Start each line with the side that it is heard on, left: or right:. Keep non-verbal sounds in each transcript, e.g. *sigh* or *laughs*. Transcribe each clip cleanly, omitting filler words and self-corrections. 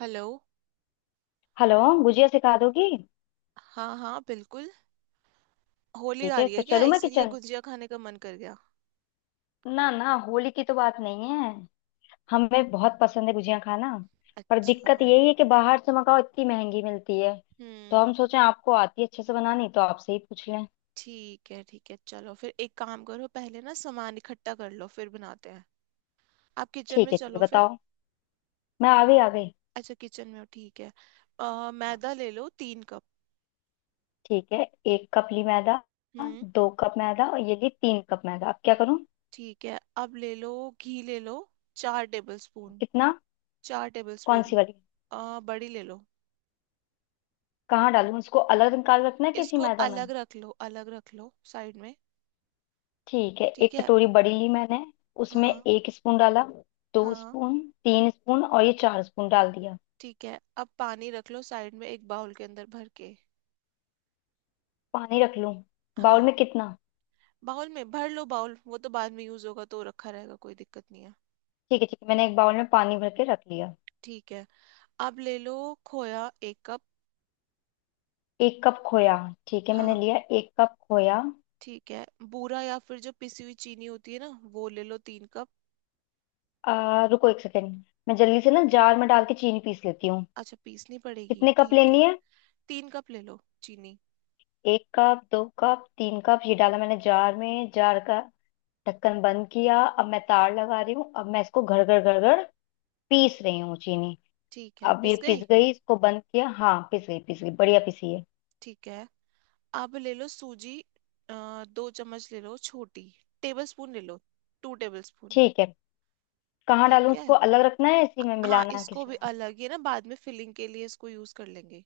right: Hello.
left: Hello. Gujiya सिखा दोगी?
right: हाँ हाँ, बिल्कुल। होली
left: ठीक
right: आ
left: है
right: रही है
left: तो
right: क्या,
left: चलूँ मैं
right: इसीलिए
left: किचन।
right: गुजिया खाने का मन कर गया?
left: ना ना, होली की तो बात नहीं है। हमें बहुत पसंद है गुजिया खाना। पर दिक्कत
right: अच्छा।
left: यही है कि बाहर से मंगाओ इतनी महंगी मिलती है। तो
right: हम्म।
left: हम सोचे आपको आती है अच्छे से बनानी, तो आपसे ही पूछ लें।
right: ठीक है ठीक है, चलो फिर एक काम करो, पहले ना सामान इकट्ठा कर लो फिर बनाते हैं। आप किचन
left: ठीक
right: में
left: है ठीक है,
right: चलो फिर।
left: बताओ। मैं आ गई, आ गई।
right: अच्छा किचन में हो, ठीक है।
left: हाँ,
right: मैदा ले लो, 3 कप।
left: ठीक है। 1 कप ली मैदा।
right: हम्म।
left: 2 कप मैदा और ये ली 3 कप मैदा। अब क्या करूँ?
right: ठीक है, अब ले लो घी ले लो, 4 टेबल स्पून।
left: कितना?
right: चार टेबल
left: कौन सी
right: स्पून
left: वाली?
right: बड़ी ले लो।
left: कहाँ डालूं इसको? अलग निकाल रखना है किसी
right: इसको
left: मैदा में?
right: अलग रख लो, अलग रख लो साइड में।
left: ठीक है,
right: ठीक
left: एक
right: है।
left: कटोरी बड़ी ली मैंने। उसमें
right: हाँ
left: 1 स्पून डाला। दो
right: हाँ,
left: स्पून 3 स्पून और ये 4 स्पून डाल दिया।
right: ठीक है, अब पानी रख लो साइड में, एक बाउल के अंदर भर के।
left: पानी रख लूं? बाउल
right: हाँ,
left: में कितना?
right: बाउल में भर लो, बाउल वो तो बाद में यूज होगा तो रखा रहेगा, कोई दिक्कत नहीं है।
left: ठीक है ठीक है, मैंने एक बाउल में पानी भर के रख लिया।
right: ठीक है, अब ले लो खोया, 1 कप।
left: 1 कप खोया। ठीक है, मैंने
right: हाँ।
left: लिया 1 कप खोया।
right: ठीक है। बूरा या फिर जो पिसी हुई चीनी होती है ना, वो ले लो, 3 कप।
left: रुको 1 सेकेंड। मैं जल्दी से ना जार में डाल के चीनी पीस लेती हूँ।
right: अच्छा पीसनी पड़ेगी,
left: कितने कप
right: ठीक है।
left: लेनी है?
right: 3 कप ले लो चीनी।
left: 1 कप 2 कप 3 कप ये डाला मैंने जार में। जार का ढक्कन बंद किया। अब मैं तार लगा रही हूँ। अब मैं इसको घड़ घड़ घड़ घड़ पीस रही हूँ चीनी।
right: ठीक है
left: अब ये
right: पिस
left: पिस
right: गई।
left: गई, इसको बंद किया। हाँ पिस गई, पिस गई, बढ़िया पिसी है।
right: ठीक है, अब ले लो सूजी। 2 चम्मच ले लो, छोटी। टेबल स्पून ले लो। 2 टेबल स्पून।
left: ठीक है। कहाँ डालूं
right: ठीक है।
left: उसको? अलग रखना है, इसी में
right: हाँ,
left: मिलाना है
right: इसको
left: किसी
right: भी
left: में?
right: अलग ही ना, बाद में फिलिंग के लिए इसको यूज कर लेंगे।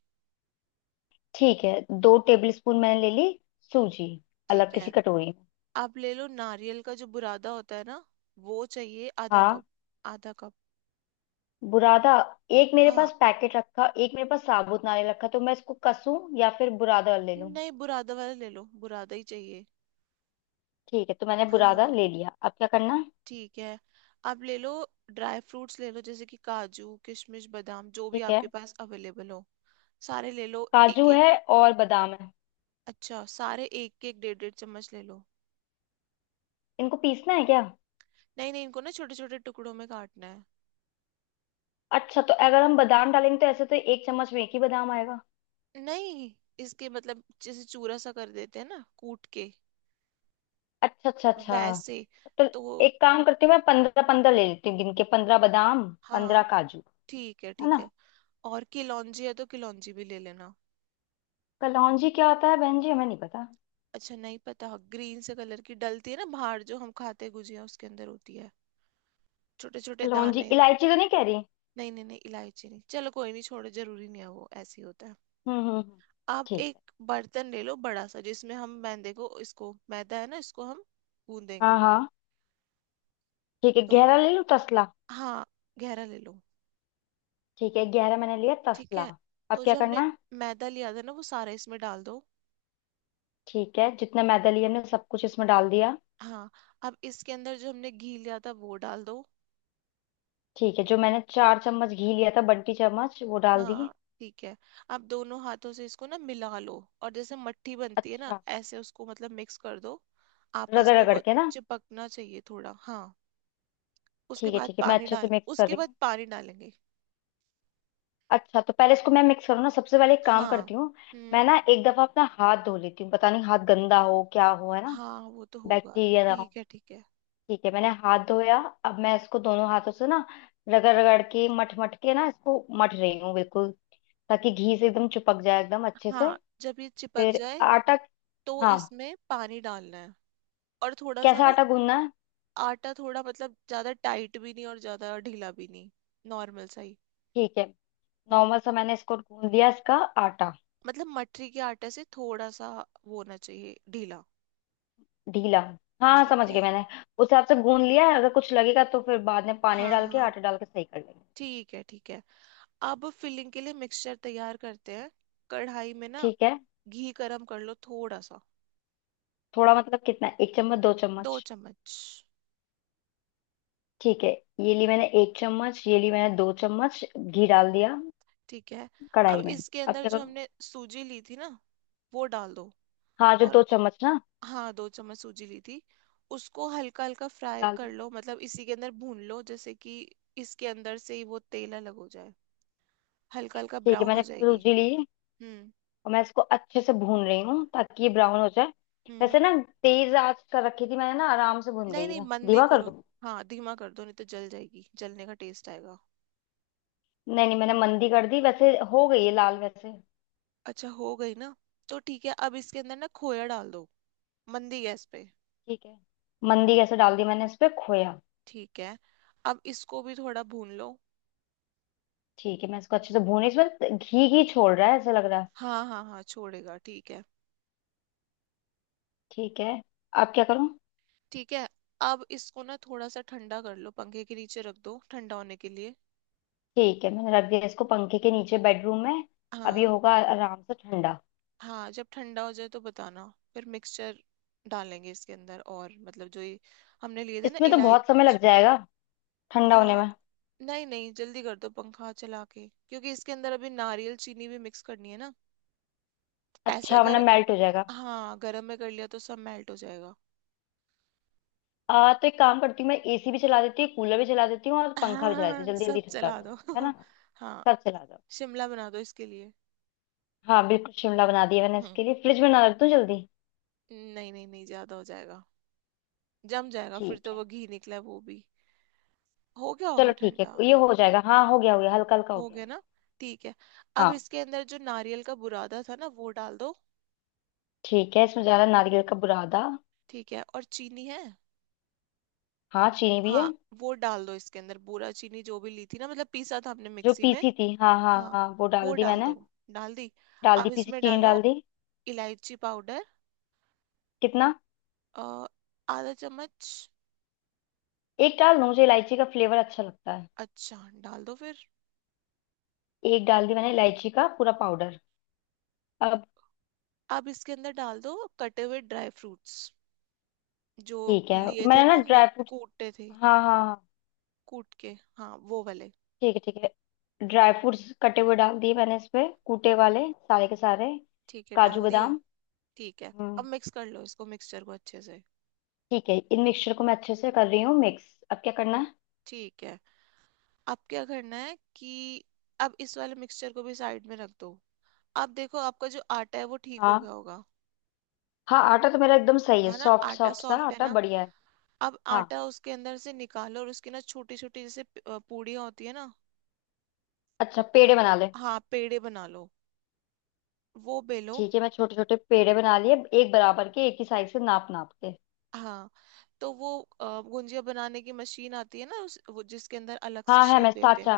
left: ठीक है, 2 टेबल स्पून मैंने ले ली सूजी, अलग
right: ठीक है।
left: किसी कटोरी में।
right: आप ले लो नारियल का जो बुरादा होता है ना, वो चाहिए, आधा
left: हाँ,
right: कप। आधा कप।
left: बुरादा। एक मेरे
right: हाँ,
left: पास पैकेट रखा, एक मेरे पास साबुत नारियल रखा, तो मैं इसको कसूं या फिर बुरादा ले लूं?
right: नहीं बुरादा वाला ले लो, बुरादा ही चाहिए।
left: ठीक है, तो मैंने बुरादा
right: हाँ।
left: ले लिया, अब क्या करना है?
right: ठीक है। आप ले लो ड्राई फ्रूट्स ले लो, जैसे कि काजू किशमिश बादाम, जो भी
left: ठीक है।
right: आपके पास अवेलेबल हो। सारे ले लो एक
left: काजू
right: एक।
left: है और बादाम है।
right: अच्छा, सारे एक एक डेढ़ डेढ़ चम्मच ले लो।
left: इनको पीसना है क्या?
right: नहीं नहीं, इनको ना छोटे छोटे टुकड़ों में काटना है।
left: अच्छा, तो अगर हम बादाम डालेंगे तो ऐसे तो 1 चम्मच में एक ही बादाम आएगा।
right: नहीं, इसके मतलब जैसे चूरा सा कर देते हैं ना कूट के,
left: अच्छा अच्छा अच्छा।
right: वैसे।
left: तो
right: तो
left: एक काम करती हूँ, मैं 15-15 ले लेती हूँ गिन के। 15 बादाम, पंद्रह
right: हाँ,
left: काजू
right: ठीक है
left: है
right: ठीक
left: ना?
right: है। और किलौंजी है तो किलौंजी भी ले लेना।
left: कलौंजी क्या होता है बहन जी, हमें नहीं पता।
right: अच्छा नहीं पता, ग्रीन से कलर की डलती है ना, बाहर जो हम खाते हैं गुजिया उसके अंदर होती है, छोटे छोटे
left: कलौंजी
right: दाने।
left: इलायची तो नहीं कह रही?
right: नहीं नहीं नहीं, इलायची नहीं, चलो कोई नहीं छोड़ो, जरूरी नहीं है, वो ऐसे ही होता है।
left: हम्म।
right: आप
left: ठीक
right: एक
left: है।
right: बर्तन ले लो बड़ा सा, जिसमें हम मैदे को, इसको मैदा है ना, इसको हम गूंदेंगे।
left: हाँ हाँ, ठीक है,
right: तो
left: गहरा ले लूँ तसला?
right: हाँ, गहरा ले लो।
left: ठीक है, गहरा मैंने लिया
right: ठीक
left: तसला।
right: है,
left: अब
right: तो
left: क्या
right: जो
left: करना
right: हमने
left: है?
right: मैदा लिया था ना, वो सारा इसमें डाल दो।
left: ठीक है, जितना मैदा लिया हमने सब कुछ इसमें डाल दिया।
right: हाँ, अब इसके अंदर जो हमने घी लिया था वो डाल दो।
left: ठीक है, जो मैंने 4 चम्मच घी लिया था बंटी चम्मच, वो डाल दिए।
right: हाँ, ठीक है, अब दोनों हाथों से इसको ना मिला लो, और जैसे मट्ठी बनती है ना,
left: अच्छा,
right: ऐसे उसको मतलब मिक्स कर दो, आपस
left: रगड़
right: में।
left: रगड़
right: वो
left: के ना?
right: चिपकना चाहिए थोड़ा, हाँ। उसके
left: ठीक है
right: बाद
left: ठीक है, मैं
right: पानी
left: अच्छे से
right: डाल,
left: मिक्स कर
right: उसके
left: रही
right: बाद
left: हूँ।
right: पानी डालेंगे।
left: अच्छा, तो पहले इसको मैं मिक्स करूँ ना, सबसे पहले एक काम
right: हाँ।
left: करती हूँ।
right: हम्म।
left: मैं ना एक दफा अपना हाथ धो लेती हूँ, पता नहीं हाथ गंदा हो, क्या हो, है ना।
right: हाँ, वो तो होगा।
left: बैक्टीरिया ना हो।
right: ठीक है ठीक है।
left: ठीक है, मैंने हाथ धोया। अब मैं इसको दोनों हाथों से ना रगड़ रगड़ के, मट मट के ना, इसको मट रही हूँ बिल्कुल, ताकि घी से एकदम चिपक जाए एकदम अच्छे से।
right: हाँ, जब ये चिपक
left: फिर
right: जाए
left: आटा।
right: तो
left: हाँ।
right: इसमें पानी डालना है, और थोड़ा सा
left: कैसा
right: ना
left: आटा गूंदना है?
right: आटा, थोड़ा मतलब ज्यादा टाइट भी नहीं और ज्यादा ढीला भी नहीं, नॉर्मल सा ही।
left: ठीक है।
right: हम्म।
left: नॉर्मल सा मैंने इसको गूंद लिया, इसका आटा
right: मतलब मटरी के आटे से थोड़ा सा वो होना चाहिए ढीला।
left: ढीला। हाँ,
right: ठीक
left: समझ
right: है।
left: गई मैंने। उस हिसाब से गूंद लिया है, अगर कुछ लगेगा तो फिर बाद में पानी
right: हाँ
left: डाल के,
right: हाँ,
left: आटा डाल के सही कर लेंगे।
right: ठीक है ठीक है। अब फिलिंग के लिए मिक्सचर तैयार करते हैं। कढ़ाई में ना
left: ठीक है।
right: घी गरम कर लो, थोड़ा सा।
left: थोड़ा मतलब कितना, एक चम्मच दो
right: दो
left: चम्मच
right: चम्मच
left: ठीक है, ये ली मैंने 1 चम्मच, ये ली मैंने 2 चम्मच घी डाल दिया
right: ठीक है, अब
left: कढ़ाई में।
right: इसके
left: अब
right: अंदर
left: क्या
right: जो
left: करूँ?
right: हमने सूजी ली थी ना, वो डाल दो।
left: हाँ, जो
right: और
left: 2 चम्मच ना,
right: हाँ, 2 चम्मच सूजी ली थी, उसको हल्का हल्का फ्राई
left: डाल
right: कर
left: दी।
right: लो, मतलब इसी के अंदर भून लो, जैसे कि इसके अंदर से ही वो तेल अलग हो जाए, हल्का हल्का
left: ठीक है,
right: ब्राउन हो
left: मैंने
right: जाएगी।
left: सूजी ली
right: हम्म।
left: और मैं इसको अच्छे से भून रही हूँ ताकि ये ब्राउन हो जाए। वैसे
right: हम्म।
left: ना, तेज आंच कर रखी थी मैंने ना, आराम से भून
right: नहीं
left: गई
right: नहीं,
left: है,
right: मंदी
left: धीमा कर
right: करो।
left: दूँ?
right: हाँ धीमा कर दो, नहीं तो जल जाएगी, जलने का टेस्ट आएगा।
left: नहीं नहीं, मैंने मंदी कर दी, वैसे हो गई है लाल वैसे।
right: अच्छा हो गई ना, तो ठीक है, अब इसके अंदर ना खोया डाल दो, मंदी गैस पे।
left: ठीक है, मंदी। कैसे डाल दी मैंने इस पे खोया।
right: ठीक है, अब इसको भी थोड़ा भून लो।
left: ठीक है, मैं इसको अच्छे से भून, इसमें घी घी छोड़ रहा है, ऐसा लग रहा है।
right: हाँ हाँ हाँ, छोड़ेगा ठीक है।
left: ठीक है, अब क्या करूँ?
right: ठीक है, अब इसको ना थोड़ा सा ठंडा कर लो, पंखे के नीचे रख दो ठंडा होने के लिए।
left: ठीक है, मैंने रख दिया इसको पंखे के नीचे बेडरूम में। अब ये
right: हाँ।
left: होगा आराम से ठंडा।
right: हाँ, जब ठंडा हो जाए तो बताना, फिर मिक्सचर डालेंगे इसके अंदर, और मतलब जो ये हमने लिए थे ना,
left: इसमें तो बहुत समय
right: इलायची।
left: लग जाएगा ठंडा होने
right: आ,
left: में।
right: नहीं नहीं, जल्दी कर दो पंखा चला के, क्योंकि इसके अंदर अभी नारियल चीनी भी मिक्स करनी है ना। ऐसे
left: अच्छा, वरना
right: अगर,
left: मेल्ट हो जाएगा।
right: हाँ गर्म में कर लिया तो सब मेल्ट हो जाएगा।
left: तो एक काम करती हूँ, मैं एसी भी चला देती हूँ, कूलर भी चला देती हूँ और
right: *laughs*
left: पंखा भी चला देती हूँ,
right: हाँ
left: जल्दी जल्दी
right: सब
left: ठंडा हो
right: चला दो।
left: जाए है
right: *laughs*
left: ना।
right: हाँ,
left: सब चला दो।
right: शिमला बना दो इसके लिए।
left: हाँ बिल्कुल, शिमला बना दिया मैंने
right: हम्म।
left: इसके लिए। फ्रिज में ना रख दूँ जल्दी?
right: नहीं नहीं नहीं, ज्यादा हो जाएगा, जम जाएगा, फिर
left: ठीक
right: तो
left: है,
right: वो घी निकला है वो भी। हो गया होगा
left: चलो ठीक है,
right: ठंडा।
left: ये हो जाएगा। हाँ हो गया, हो
right: हम्म,
left: गया, हल्का हल्का हो
right: हो
left: गया।
right: गया ना। ठीक है, अब
left: हाँ।
right: इसके अंदर जो नारियल का बुरादा था ना वो डाल दो।
left: ठीक है, इसमें जा रहा है नारियल का बुरादा।
right: ठीक है, और चीनी है।
left: हाँ, चीनी भी है।
right: हाँ, वो डाल दो इसके अंदर, बूरा चीनी जो भी ली थी ना, मतलब पीसा था हमने
left: जो
right: मिक्सी में।
left: पीसी थी, हाँ हाँ
right: हाँ,
left: हाँ, वो डाल
right: वो
left: दी
right: डाल
left: मैंने।
right: दो। डाल दी।
left: डाल
right: अब
left: दी, पीसी
right: इसमें
left: चीनी
right: डालो
left: डाल दी।
right: इलायची पाउडर।
left: कितना?
right: अ, आधा चम्मच।
left: एक डाल दूं, मुझे इलायची का फ्लेवर अच्छा लगता है।
right: अच्छा, डाल दो फिर।
left: एक डाल दी मैंने इलायची का पूरा पाउडर। अब?
right: अब इसके अंदर डाल दो कटे हुए ड्राई फ्रूट्स, जो
left: ठीक है,
right: लिए थे
left: मैंने ना
right: ना हमने,
left: ड्राई फ्रूट्स,
right: कूटे थे।
left: हाँ हाँ हाँ,
right: कूट के हाँ, वो वाले।
left: ठीक है ठीक है, ड्राई फ्रूट्स कटे हुए डाल दिए मैंने इसमें, कूटे वाले सारे के सारे,
right: ठीक है,
left: काजू
right: डाल दिए।
left: बादाम।
right: ठीक है,
left: हम्म।
right: अब मिक्स कर लो इसको, मिक्सचर को अच्छे से।
left: ठीक है, इन मिक्सचर को मैं अच्छे से कर रही हूँ मिक्स। अब क्या करना है?
right: ठीक है, अब क्या करना है कि अब इस वाले मिक्सचर को भी साइड में रख दो। अब देखो, आपका जो आटा है वो ठीक हो गया
left: हाँ,
right: होगा।
left: हाँ आटा तो मेरा एकदम सही है,
right: है ना,
left: सॉफ्ट
right: आटा
left: सॉफ्ट सा
right: सॉफ्ट है
left: आटा,
right: ना।
left: बढ़िया है।
right: अब
left: हाँ।
right: आटा उसके अंदर से निकालो, और उसकी ना छोटी छोटी, जैसे पूड़ियाँ होती है ना।
left: अच्छा, पेड़े बना ले?
right: हाँ, पेड़े बना लो, वो बेलो।
left: ठीक है, मैं छोटे छोटे पेड़े बना लिए, एक बराबर के, एक ही साइज से नाप नाप के।
right: हाँ, तो वो गुंजिया बनाने की मशीन आती है ना, उस वो जिसके अंदर अलग सी
left: हाँ है,
right: शेप
left: मैं
right: देते हैं।
left: साचा।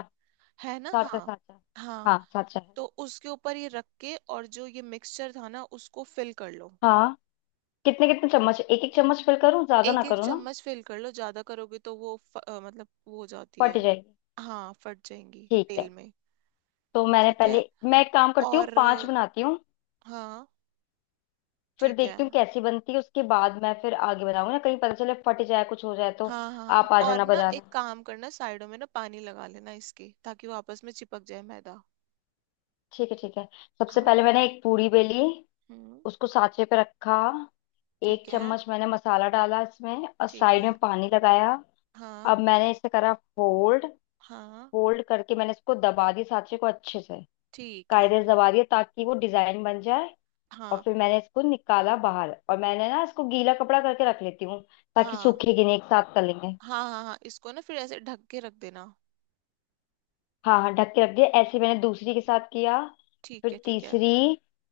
right: है ना।
left: साचा
right: हाँ
left: साचा।
right: हाँ,
left: हाँ, साचा है।
right: तो उसके ऊपर ये रख के, और जो ये मिक्सचर था ना, उसको फिल कर लो।
left: हाँ। कितने कितने चम्मच? एक एक चम्मच फिल करूँ? ज्यादा ना
right: एक एक
left: करूँ ना?
right: चम्मच फिल कर लो, ज्यादा करोगे तो वो मतलब वो हो जाती
left: फट
right: है।
left: जाएगी।
right: हाँ फट जाएंगी
left: ठीक
right: तेल
left: है,
right: में।
left: तो मैंने
right: ठीक है।
left: पहले, मैं एक काम करती हूँ,
right: और
left: पांच
right: अ,
left: बनाती हूँ
right: हाँ,
left: फिर
right: ठीक है।
left: देखती हूँ कैसी बनती है, उसके बाद मैं फिर आगे बनाऊंगी ना, कहीं पता चले फट जाए, कुछ हो जाए तो।
right: हाँ हाँ,
left: आप आ
right: और
left: जाना
right: ना एक
left: बजाना।
right: काम करना, साइडों में ना पानी लगा लेना इसके, ताकि वो आपस में चिपक जाए मैदा।
left: ठीक है ठीक है। सबसे
right: हाँ।
left: पहले मैंने एक पूरी बेली,
right: हम्म।
left: उसको सांचे पे रखा। एक
right: ठीक है
left: चम्मच मैंने मसाला डाला इसमें और
right: ठीक
left: साइड में
right: है।
left: पानी लगाया। अब
right: हाँ
left: मैंने इसे करा फोल्ड।
right: हाँ,
left: फोल्ड करके मैंने इसको दबा दिया सांचे को अच्छे से,
right: ठीक है।
left: कायदे से दबा दिया ताकि वो डिजाइन बन जाए। और
right: हाँ
left: फिर मैंने इसको निकाला बाहर और मैंने ना इसको गीला कपड़ा करके रख लेती हूँ, ताकि
right: हाँ
left: सूखेगी नहीं, एक साथ कर लेंगे।
right: हाँ। हाँ, हाँ इसको ना फिर ऐसे ढक के रख देना।
left: हाँ हाँ, ढक के रख दिया। ऐसे ही मैंने दूसरी के साथ किया,
right: ठीक
left: फिर
right: है ठीक है।
left: तीसरी,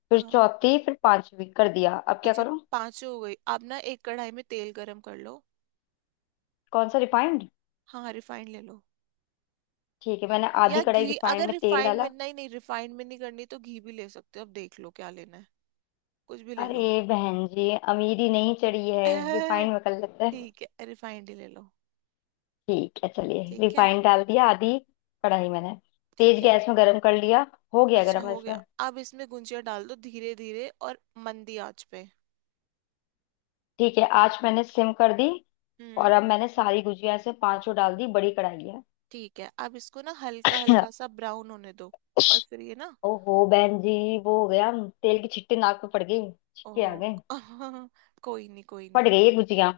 left: फिर
right: हाँ।
left: चौथी, फिर 5वीं कर दिया। अब क्या
right: अच्छा,
left: करूँ?
right: पांच हो गई। आप ना एक कढ़ाई में तेल गरम कर लो।
left: कौन सा, रिफाइंड?
right: हाँ रिफाइंड ले लो।
left: ठीक है, मैंने
right: या
left: आधी कढ़ाई
right: घी,
left: रिफाइंड
right: अगर
left: में तेल
right: रिफाइंड में
left: डाला।
right: नहीं, नहीं रिफाइंड में नहीं करनी तो घी भी ले सकते हो, अब देख लो क्या लेना है, कुछ भी ले
left: अरे
right: लो।
left: बहन जी, अमीरी नहीं चढ़ी है,
right: *laughs*
left: रिफाइंड में कर लेते हैं।
right: ठीक है, रिफाइंड ही ले लो।
left: ठीक है, चलिए
right: ठीक है।
left: रिफाइंड डाल दिया आधी कढ़ाई मैंने,
right: ठीक
left: तेज
right: है।
left: गैस में गरम कर लिया। हो गया
right: अच्छा
left: गरम
right: हो
left: ऐसे?
right: गया, अब इसमें गुंजिया डाल दो धीरे धीरे, और मंदी आंच पे।
left: ठीक है, आंच मैंने सिम कर दी और
right: हम्म।
left: अब मैंने सारी गुजिया से पांचों डाल दी, बड़ी कढ़ाई है।
right: ठीक है, अब इसको ना हल्का हल्का सा ब्राउन होने दो, और फिर ये ना।
left: ओहो बहन जी, वो हो गया, तेल की छिट्टी नाक पे पड़ गई, छिटके आ
right: ओह।
left: गए,
right: *laughs* कोई नहीं कोई नहीं।
left: पड़ गई ये गुजिया।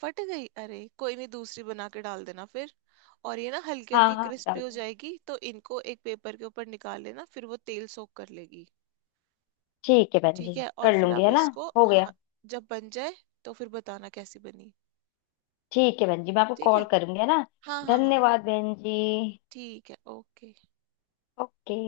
right: फट गई, अरे कोई नहीं, दूसरी बना के डाल देना फिर। और ये ना हल्की
left: हाँ
right: हल्की
left: हाँ,
right: क्रिस्पी
left: डाल
right: हो
left: दूंगी।
right: जाएगी, तो इनको एक पेपर के ऊपर निकाल लेना, फिर वो तेल सोक कर लेगी।
left: ठीक है बहन जी,
right: ठीक है, और
left: कर
right: फिर
left: लूंगी
right: आप
left: है ना।
right: इसको,
left: हो
right: हाँ
left: गया।
right: जब बन जाए तो फिर बताना कैसी बनी।
left: ठीक है बहन जी, मैं आपको
right: ठीक
left: कॉल
right: है।
left: करूंगी है ना।
right: हाँ हाँ हाँ।
left: धन्यवाद बहन जी।
right: ठीक है ओके।
left: ओके।